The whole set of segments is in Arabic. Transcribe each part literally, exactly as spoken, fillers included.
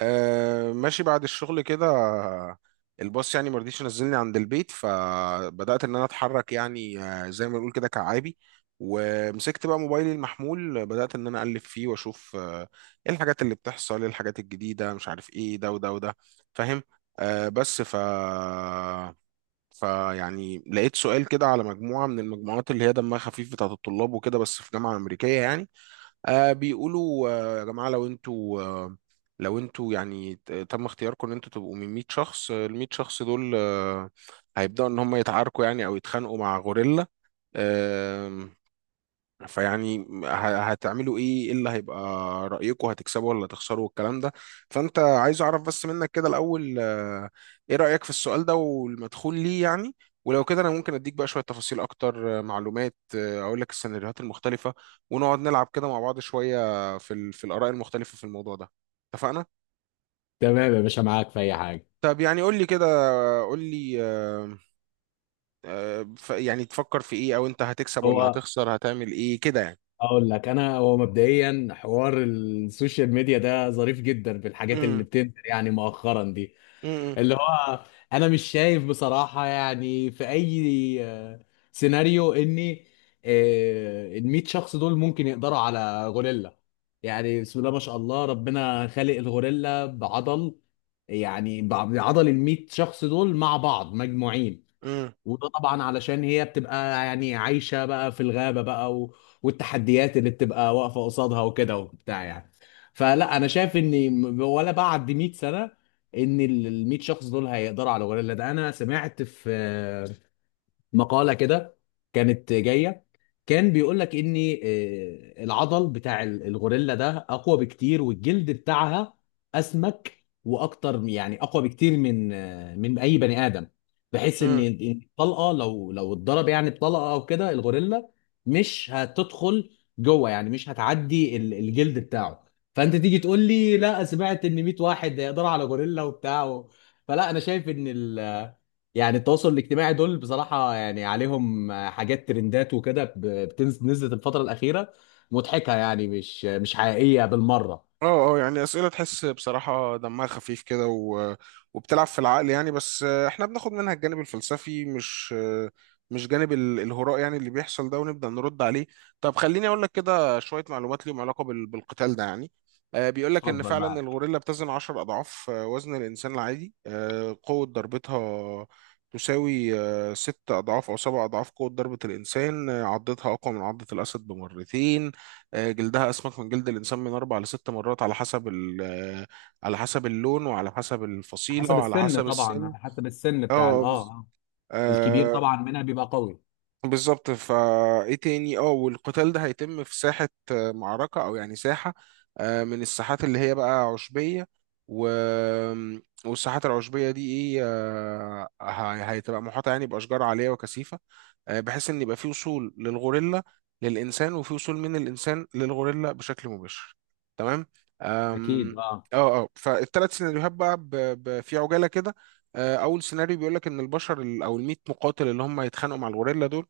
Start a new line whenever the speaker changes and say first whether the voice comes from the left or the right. right: أه ماشي بعد الشغل كده. الباص يعني ما رضيش ينزلني عند البيت، فبدأت ان انا اتحرك، يعني آه، زي ما نقول كده كعابي. ومسكت بقى موبايلي المحمول، بدأت ان انا اقلب فيه واشوف آه، ايه الحاجات اللي بتحصل، ايه الحاجات الجديدة، مش عارف ايه ده وده وده. فاهم؟ أه بس ف فيعني لقيت سؤال كده على مجموعة من المجموعات اللي هي دمها خفيف بتاعت الطلاب وكده، بس في جامعة أمريكية يعني. آه بيقولوا آه يا جماعة، لو انتوا آه لو انتوا يعني ت- تم اختياركم ان انتوا تبقوا من مئة شخص، آه، ال مئة شخص دول آه هيبدأوا ان هم يتعاركوا، يعني او يتخانقوا مع غوريلا. فيعني ه- هتعملوا ايه؟ ايه اللي هيبقى رأيكم، هتكسبوا ولا تخسروا والكلام ده؟ فانت عايز اعرف بس منك كده الاول، آه، ايه رأيك في السؤال ده والمدخول ليه يعني؟ ولو كده انا ممكن اديك بقى شوية تفاصيل اكتر، آه، معلومات، آه، اقول لك السيناريوهات المختلفة، ونقعد نلعب كده مع بعض شوية في ال- في الآراء المختلفة في الموضوع ده. اتفقنا؟
left: تمام يا باشا، معاك في اي حاجه.
right: طب يعني قول لي كده، قول لي آه، آه، ف- يعني تفكر في ايه، او انت هتكسب ولا
left: هو
right: هتخسر، هتعمل ايه كده يعني؟
left: اقول لك انا، هو مبدئيا حوار السوشيال ميديا ده ظريف جدا في الحاجات اللي
right: امم.
left: بتنزل يعني مؤخرا دي.
right: امم.
left: اللي هو انا مش شايف بصراحه يعني في اي آه، سيناريو اني آه، ال مية شخص دول ممكن يقدروا على غوريلا. يعني بسم الله ما شاء الله، ربنا خالق الغوريلا بعضل، يعني بع- بعضل ال مية شخص دول مع بعض مجموعين.
right: امم.
left: وده طبعا علشان هي بتبقى يعني عايشة بقى في الغابة بقى و... والتحديات اللي بتبقى واقفة قصادها وكده وبتاع يعني. فلا أنا شايف إن م- ولا بعد مئة سنة إن ال ال مية شخص دول هيقدروا على الغوريلا ده. أنا سمعت في مقالة كده كانت جاية، كان بيقول لك ان آه، العضل بتاع ال- الغوريلا ده اقوى بكتير، والجلد بتاعها اسمك واكتر يعني اقوى بكتير من آه، من اي بني ادم، بحيث ان
right: امم.
left: إن الطلقة لو لو اتضرب يعني بطلقة او كده، الغوريلا مش هتدخل جوه، يعني مش هتعدي ال- الجلد بتاعه. فانت تيجي تقول لي لا سمعت ان مية واحد يقدروا على غوريلا وبتاع. فلا انا شايف ان يعني التواصل الاجتماعي دول بصراحة يعني عليهم حاجات ترندات وكده ب- بتنزل، نزلت الفترة الأخيرة، مضحكة يعني مش مش حقيقية بالمرة.
right: اه، اه، يعني اسئله تحس بصراحه دمها خفيف كده، و... وبتلعب في العقل يعني. بس آه، احنا بناخد منها الجانب الفلسفي، مش آه، مش جانب ال- الهراء يعني اللي بيحصل ده، ونبدا نرد عليه. طب خليني اقول لك كده شويه معلومات ليهم علاقه بال... بالقتال ده يعني. آه، بيقول لك ان
left: اتفضل،
right: فعلا
left: معاك.
right: الغوريلا بتزن عشر اضعاف آه، وزن الانسان العادي. آه، قوه ضربتها تساوي آه، ست أضعاف أو سبع أضعاف قوة ضربة الإنسان. آه، عضتها أقوى من عضة الأسد بمرتين. آه، جلدها اسمك من جلد الانسان من اربع لست مرات على حسب ال- آه، على حسب اللون وعلى حسب الفصيله
left: حسب
right: وعلى
left: السن،
right: حسب
left: طبعا
right: السن.
left: على حسب السن
right: اه
left: بتاع ال-
right: آه،
left: اه
right: بز-
left: آه. الكبير
right: آه،
left: طبعا منها بيبقى قوي.
right: بالظبط. فايه تاني؟ اه، والقتال ده هيتم في ساحه، آه، معركه، او يعني ساحه آه، من الساحات اللي هي بقى عشبيه. و... والساحات العشبيه دي ايه، آه، هي- هتبقى محاطه يعني باشجار عاليه وكثيفه، آه، بحيث ان يبقى في وصول للغوريلا للانسان وفي وصول من الانسان للغوريلا بشكل مباشر. تمام.
left: اكيد،
right: أم،
left: اه.
right: اه، اه، فالثلاث سيناريوهات بقى ب... ب... في عجاله كده. آه، اول سيناريو بيقول لك ان البشر ال- او ال مية مقاتل اللي هم هيتخانقوا مع الغوريلا دول،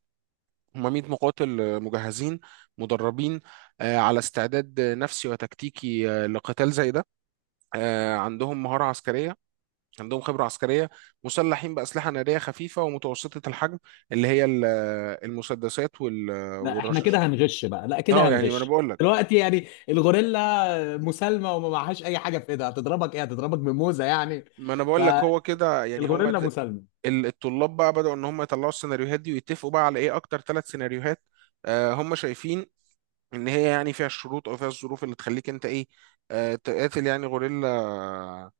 right: هم مية مقاتل آه، مجهزين، مدربين، آه، على استعداد آه، نفسي وتكتيكي، آه، لقتال زي ده. آه، عندهم مهاره عسكريه، عندهم خبرة عسكرية، مسلحين بأسلحة نارية خفيفة ومتوسطة الحجم، اللي هي ال- المسدسات وال-
left: لا احنا
right: والرشاش.
left: كده هنغش بقى، لا كده
right: اه، يعني ما انا
left: هنغش
right: بقول لك
left: دلوقتي، يعني الغوريلا مسالمة وما معهاش اي حاجة في ايدها، هتضربك ايه؟ هتضربك بموزة يعني.
right: ما انا بقول لك هو كده يعني. هما
left: فالغوريلا
right: د-
left: مسالمة.
right: ال- الطلاب بقى بدأوا ان هم يطلعوا السيناريوهات دي، ويتفقوا بقى على ايه اكتر ثلاث سيناريوهات آه هم شايفين ان هي يعني فيها الشروط او فيها الظروف اللي تخليك انت ايه، آه تقاتل يعني غوريلا،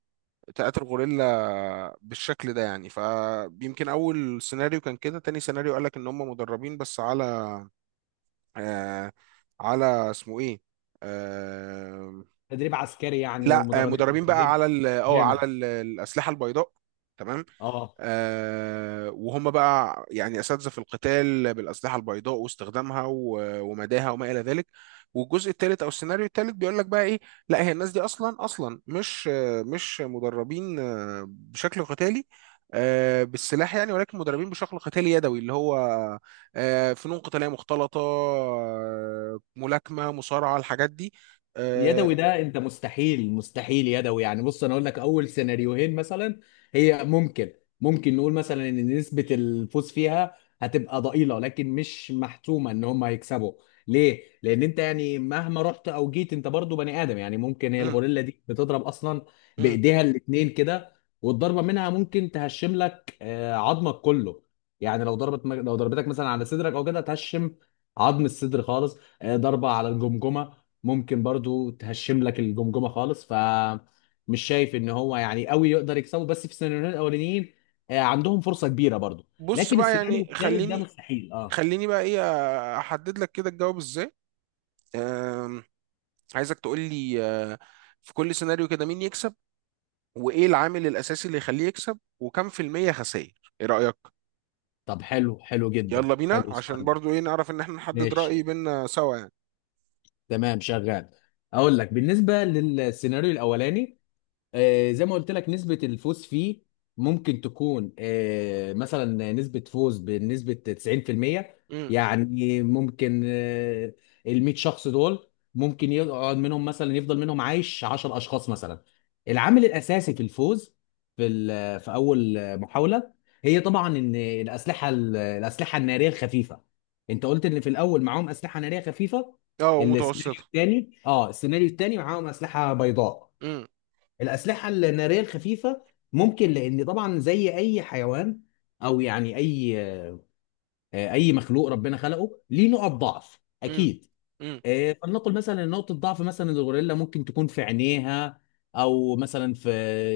right: تقاتل غوريلا بالشكل ده يعني. فيمكن اول سيناريو كان كده. تاني سيناريو قال لك ان هم مدربين بس على آه على اسمه ايه، آه
left: تدريب عسكري يعني،
right: لا آه
left: ومدربين
right: مدربين بقى
left: تدريب
right: على ال- اه على
left: جامد.
right: ال- الاسلحه البيضاء. تمام.
left: اه.
right: آه، وهم بقى يعني أساتذة في القتال بالأسلحة البيضاء واستخدامها و- ومداها وما إلى ذلك. والجزء الثالث أو السيناريو الثالث بيقول لك بقى إيه؟ لا، هي الناس دي أصلا أصلا مش آه، مش مدربين آه، بشكل قتالي آه، بالسلاح يعني، ولكن مدربين بشكل قتالي يدوي اللي هو آه، فنون قتالية مختلطة، آه، ملاكمة، مصارعة، الحاجات دي. آه،
left: يدوي ده انت؟ مستحيل مستحيل يدوي يعني. بص، انا اقول لك اول سيناريوهين مثلا هي ممكن، ممكن نقول مثلا ان نسبة الفوز فيها هتبقى ضئيلة، لكن مش محتومة ان هم هيكسبوا. ليه؟ لان انت يعني مهما رحت او جيت انت برضو بني ادم، يعني ممكن هي
right: مم.
left: الغوريلا دي بتضرب اصلا
right: مم.
left: بايديها الاتنين كده، والضربة منها ممكن تهشم لك آه، عظمك كله. يعني لو ضربت لو ضربتك مثلا على صدرك او كده، تهشم عظم الصدر خالص. آه، ضربة على الجمجمة ممكن برضو تهشم لك الجمجمه خالص. ف مش شايف ان هو يعني قوي يقدر يكسبه، بس في السيناريوهين الاولانيين آه، عندهم فرصه كبيره برضو،
right: بص
left: لكن
right: بقى
left: السيناريو
right: يعني،
left: الثالث ده
right: خليني
left: مستحيل، اه.
right: خليني بقى ايه، احدد لك كده الجواب ازاي. آم، عايزك تقول لي آه، في كل سيناريو كده مين يكسب، وايه العامل الاساسي اللي يخليه يكسب، وكم في المية خسائر، ايه رأيك؟
left: طب حلو، حلو جدا،
right: يلا بينا
left: حلو
right: عشان
left: السؤال ده.
right: برضو ايه نعرف ان احنا نحدد رأي
left: ماشي،
right: بينا سوا يعني.
left: تمام، شغال. اقول لك بالنسبه للسيناريو الاولاني، آه، زي ما قلت لك نسبة الفوز فيه ممكن تكون آه، مثلا نسبة فوز بنسبة تسعين في المية.
right: امم.
left: يعني ممكن آه، ال مية شخص دول ممكن يقعد منهم مثلا، يفضل منهم عايش 10 أشخاص مثلا. العامل الأساسي في الفوز في ال- في أول محاولة، هي طبعا إن الأسلحة ال- الأسلحة النارية الخفيفة. أنت قلت إن في الأول معاهم أسلحة نارية خفيفة.
right: اه،
left: السيناريو
right: ومتوسطة.
left: الثاني اه السيناريو الثاني معاهم أسلحة بيضاء.
right: امم.
left: الأسلحة النارية الخفيفة ممكن، لأن طبعا زي أي حيوان أو يعني أي آه، أي مخلوق ربنا خلقه ليه نقط ضعف
right: امم.
left: أكيد.
right: امم.
left: إيه، فلنقل مثلا إن نقطة ضعف مثلا الغوريلا ممكن تكون في عينيها، أو مثلا في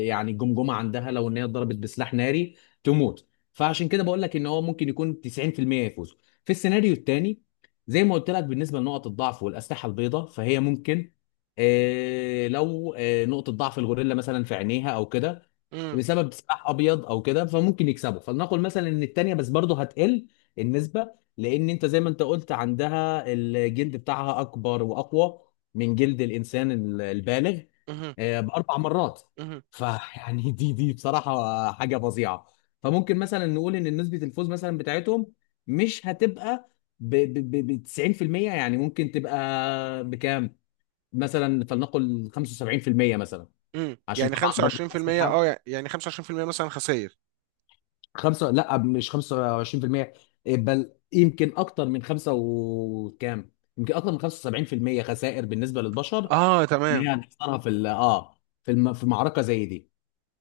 left: يعني الجمجمة عندها، لو إن هي اتضربت بسلاح ناري تموت. فعشان كده بقول لك إن هو ممكن يكون تسعين في المية يفوز. في السيناريو الثاني، زي ما قلت لك بالنسبة لنقط الضعف والأسلحة البيضاء، فهي ممكن، إيه، لو إيه، نقطة ضعف الغوريلا مثلا في عينيها أو كده،
right: امم.
left: بسبب سلاح ابيض او كده، فممكن يكسبوا. فلنقل مثلا ان التانيه بس برضه هتقل النسبه، لان انت زي ما انت قلت عندها الجلد بتاعها اكبر واقوى من جلد الانسان ال- البالغ
right: امم.
left: آه، باربع مرات.
right: امم.
left: فيعني دي دي بصراحه حاجه فظيعه. فممكن مثلا نقول ان نسبه الفوز مثلا بتاعتهم مش هتبقى ب ب- ب- تسعين بالمية، يعني ممكن تبقى بكام؟ مثلا فلنقل خمسة وسبعين في المية مثلا،
right: امم،
left: عشان
right: يعني
left: طبعا برضو
right: خمسة وعشرين في المية.
left: الاسلحه.
right: اه، يعني خمسة وعشرين في المية مثلا خسائر.
left: خمسة، لا مش خمسة وعشرين في المية، بل يمكن اكتر من خمسة وكام، يمكن اكتر من خمسة وسبعين في المية خسائر بالنسبة للبشر
right: اه،
left: اللي هي
right: تمام.
left: هنخسرها في ال- اه في الم... في معركة زي دي.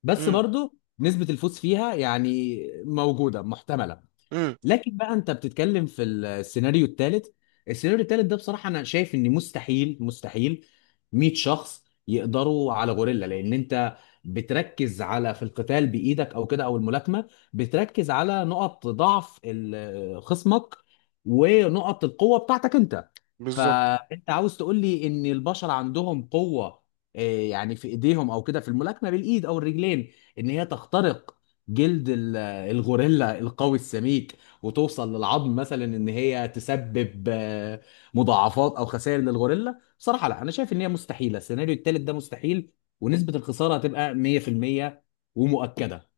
left: بس
right: امم.
left: برضو نسبة الفوز فيها يعني موجودة، محتملة.
right: امم.
left: لكن بقى انت بتتكلم في السيناريو الثالث. السيناريو الثالث ده بصراحه انا شايف ان مستحيل، مستحيل مية شخص يقدروا على غوريلا، لان انت بتركز على في القتال بايدك او كده او الملاكمه، بتركز على نقط ضعف ال- خصمك ونقط القوه بتاعتك انت.
right: بالظبط.
left: فانت عاوز تقول لي ان البشر عندهم قوه، آه، يعني في ايديهم او كده، في الملاكمه بالايد او الرجلين، ان هي تخترق جلد ال- الغوريلا القوي السميك وتوصل للعظم، مثلا ان هي تسبب آه، مضاعفات او خسائر للغوريلا. بصراحه لا، انا شايف ان هي مستحيله، السيناريو الثالث ده مستحيل ونسبه الخساره هتبقى مية في المية ومؤكده.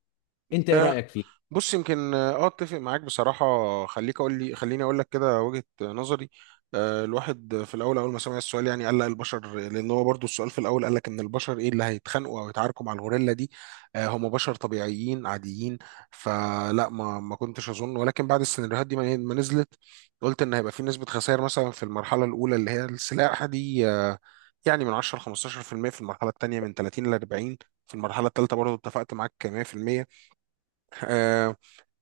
left: انت ايه رايك فيه؟
right: بص، يمكن اه اتفق معاك بصراحة. خليك اقول لي خليني اقول لك كده وجهة نظري. آه، الواحد في الاول اول ما سمع السؤال يعني قال لا البشر، لان هو برضو السؤال في الاول قال لك ان البشر ايه اللي هيتخانقوا او يتعاركوا مع الغوريلا دي، آه، هم بشر طبيعيين عاديين. فلا ما ما كنتش اظن، ولكن بعد السيناريوهات دي ما ما نزلت، قلت ان هيبقى في نسبة خسائر مثلا في المرحلة الاولى اللي هي السلاح دي آه، يعني من عشر خمسة عشر في المية في المية، في المرحلة الثانية من تلاتين ل اربعين، في المرحلة الثالثة برضه اتفقت معاك مئة في المية.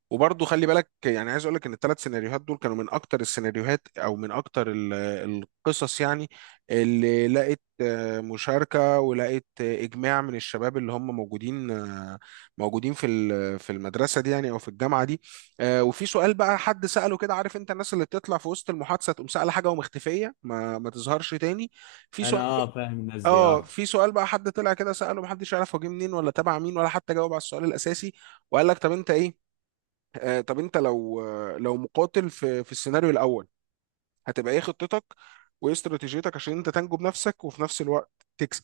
right: وبرضه خلي بالك يعني عايز اقول لك ان الثلاث سيناريوهات دول كانوا من اكتر السيناريوهات، او من اكتر ال- القصص يعني، اللي لقت آه، مشاركة، ولقت آه، اجماع من الشباب اللي هم موجودين، آه، موجودين في ال- في المدرسة دي يعني، او في الجامعة دي. آه، وفي سؤال بقى حد سأله كده، عارف انت الناس اللي بتطلع في وسط المحادثة تقوم سأل حاجة ومختفية، ما ما تظهرش تاني. في
left: انا،
right: سؤال بقى-
left: اه، فاهم الناس دي،
right: اه،
left: اه.
right: في سؤال بقى حد طلع كده سأله، محدش يعرف هو جه منين، ولا تبع مين، ولا حتى جاوب على السؤال الأساسي. وقال لك طب انت ايه، آه، طب انت لو آه، لو مقاتل في في السيناريو الاول، هتبقى ايه خطتك وايه استراتيجيتك عشان انت تنجو بنفسك وفي نفس الوقت تكسب؟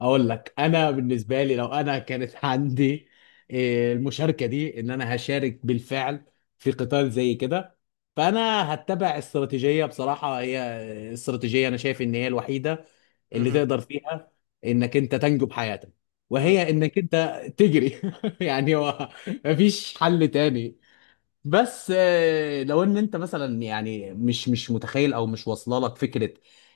left: اقول لك
right: مم.
left: انا بالنسبه لي، لو انا كانت عندي آه، المشاركه دي، ان انا هشارك بالفعل في قتال زي كده، فانا هتبع استراتيجيه بصراحه، هي آه، استراتيجيه انا شايف ان هي الوحيده اللي
right: مهم.
left: تقدر فيها انك انت تنجو بحياتك،
right: مم.
left: وهي انك انت تجري يعني. هو مفيش حل تاني. بس آه، لو ان انت مثلا يعني مش مش متخيل او مش واصله لك فكره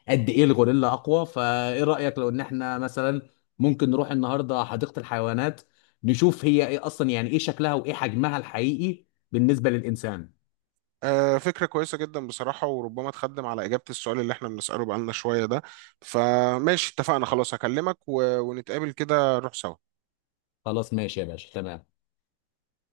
left: قد ايه الغوريلا اقوى، فايه رايك لو ان احنا مثلا ممكن نروح النهارده حديقه الحيوانات، نشوف هي ايه اصلا، يعني ايه شكلها وايه حجمها الحقيقي بالنسبه للانسان.
right: آه، فكرة كويسة جدا بصراحة، وربما تخدم على إجابة السؤال اللي احنا بنسأله بقالنا شوية ده. فماشي، اتفقنا خلاص، هكلمك و- ونتقابل كده نروح سوا.
left: خلاص ماشي يا باشا، تمام.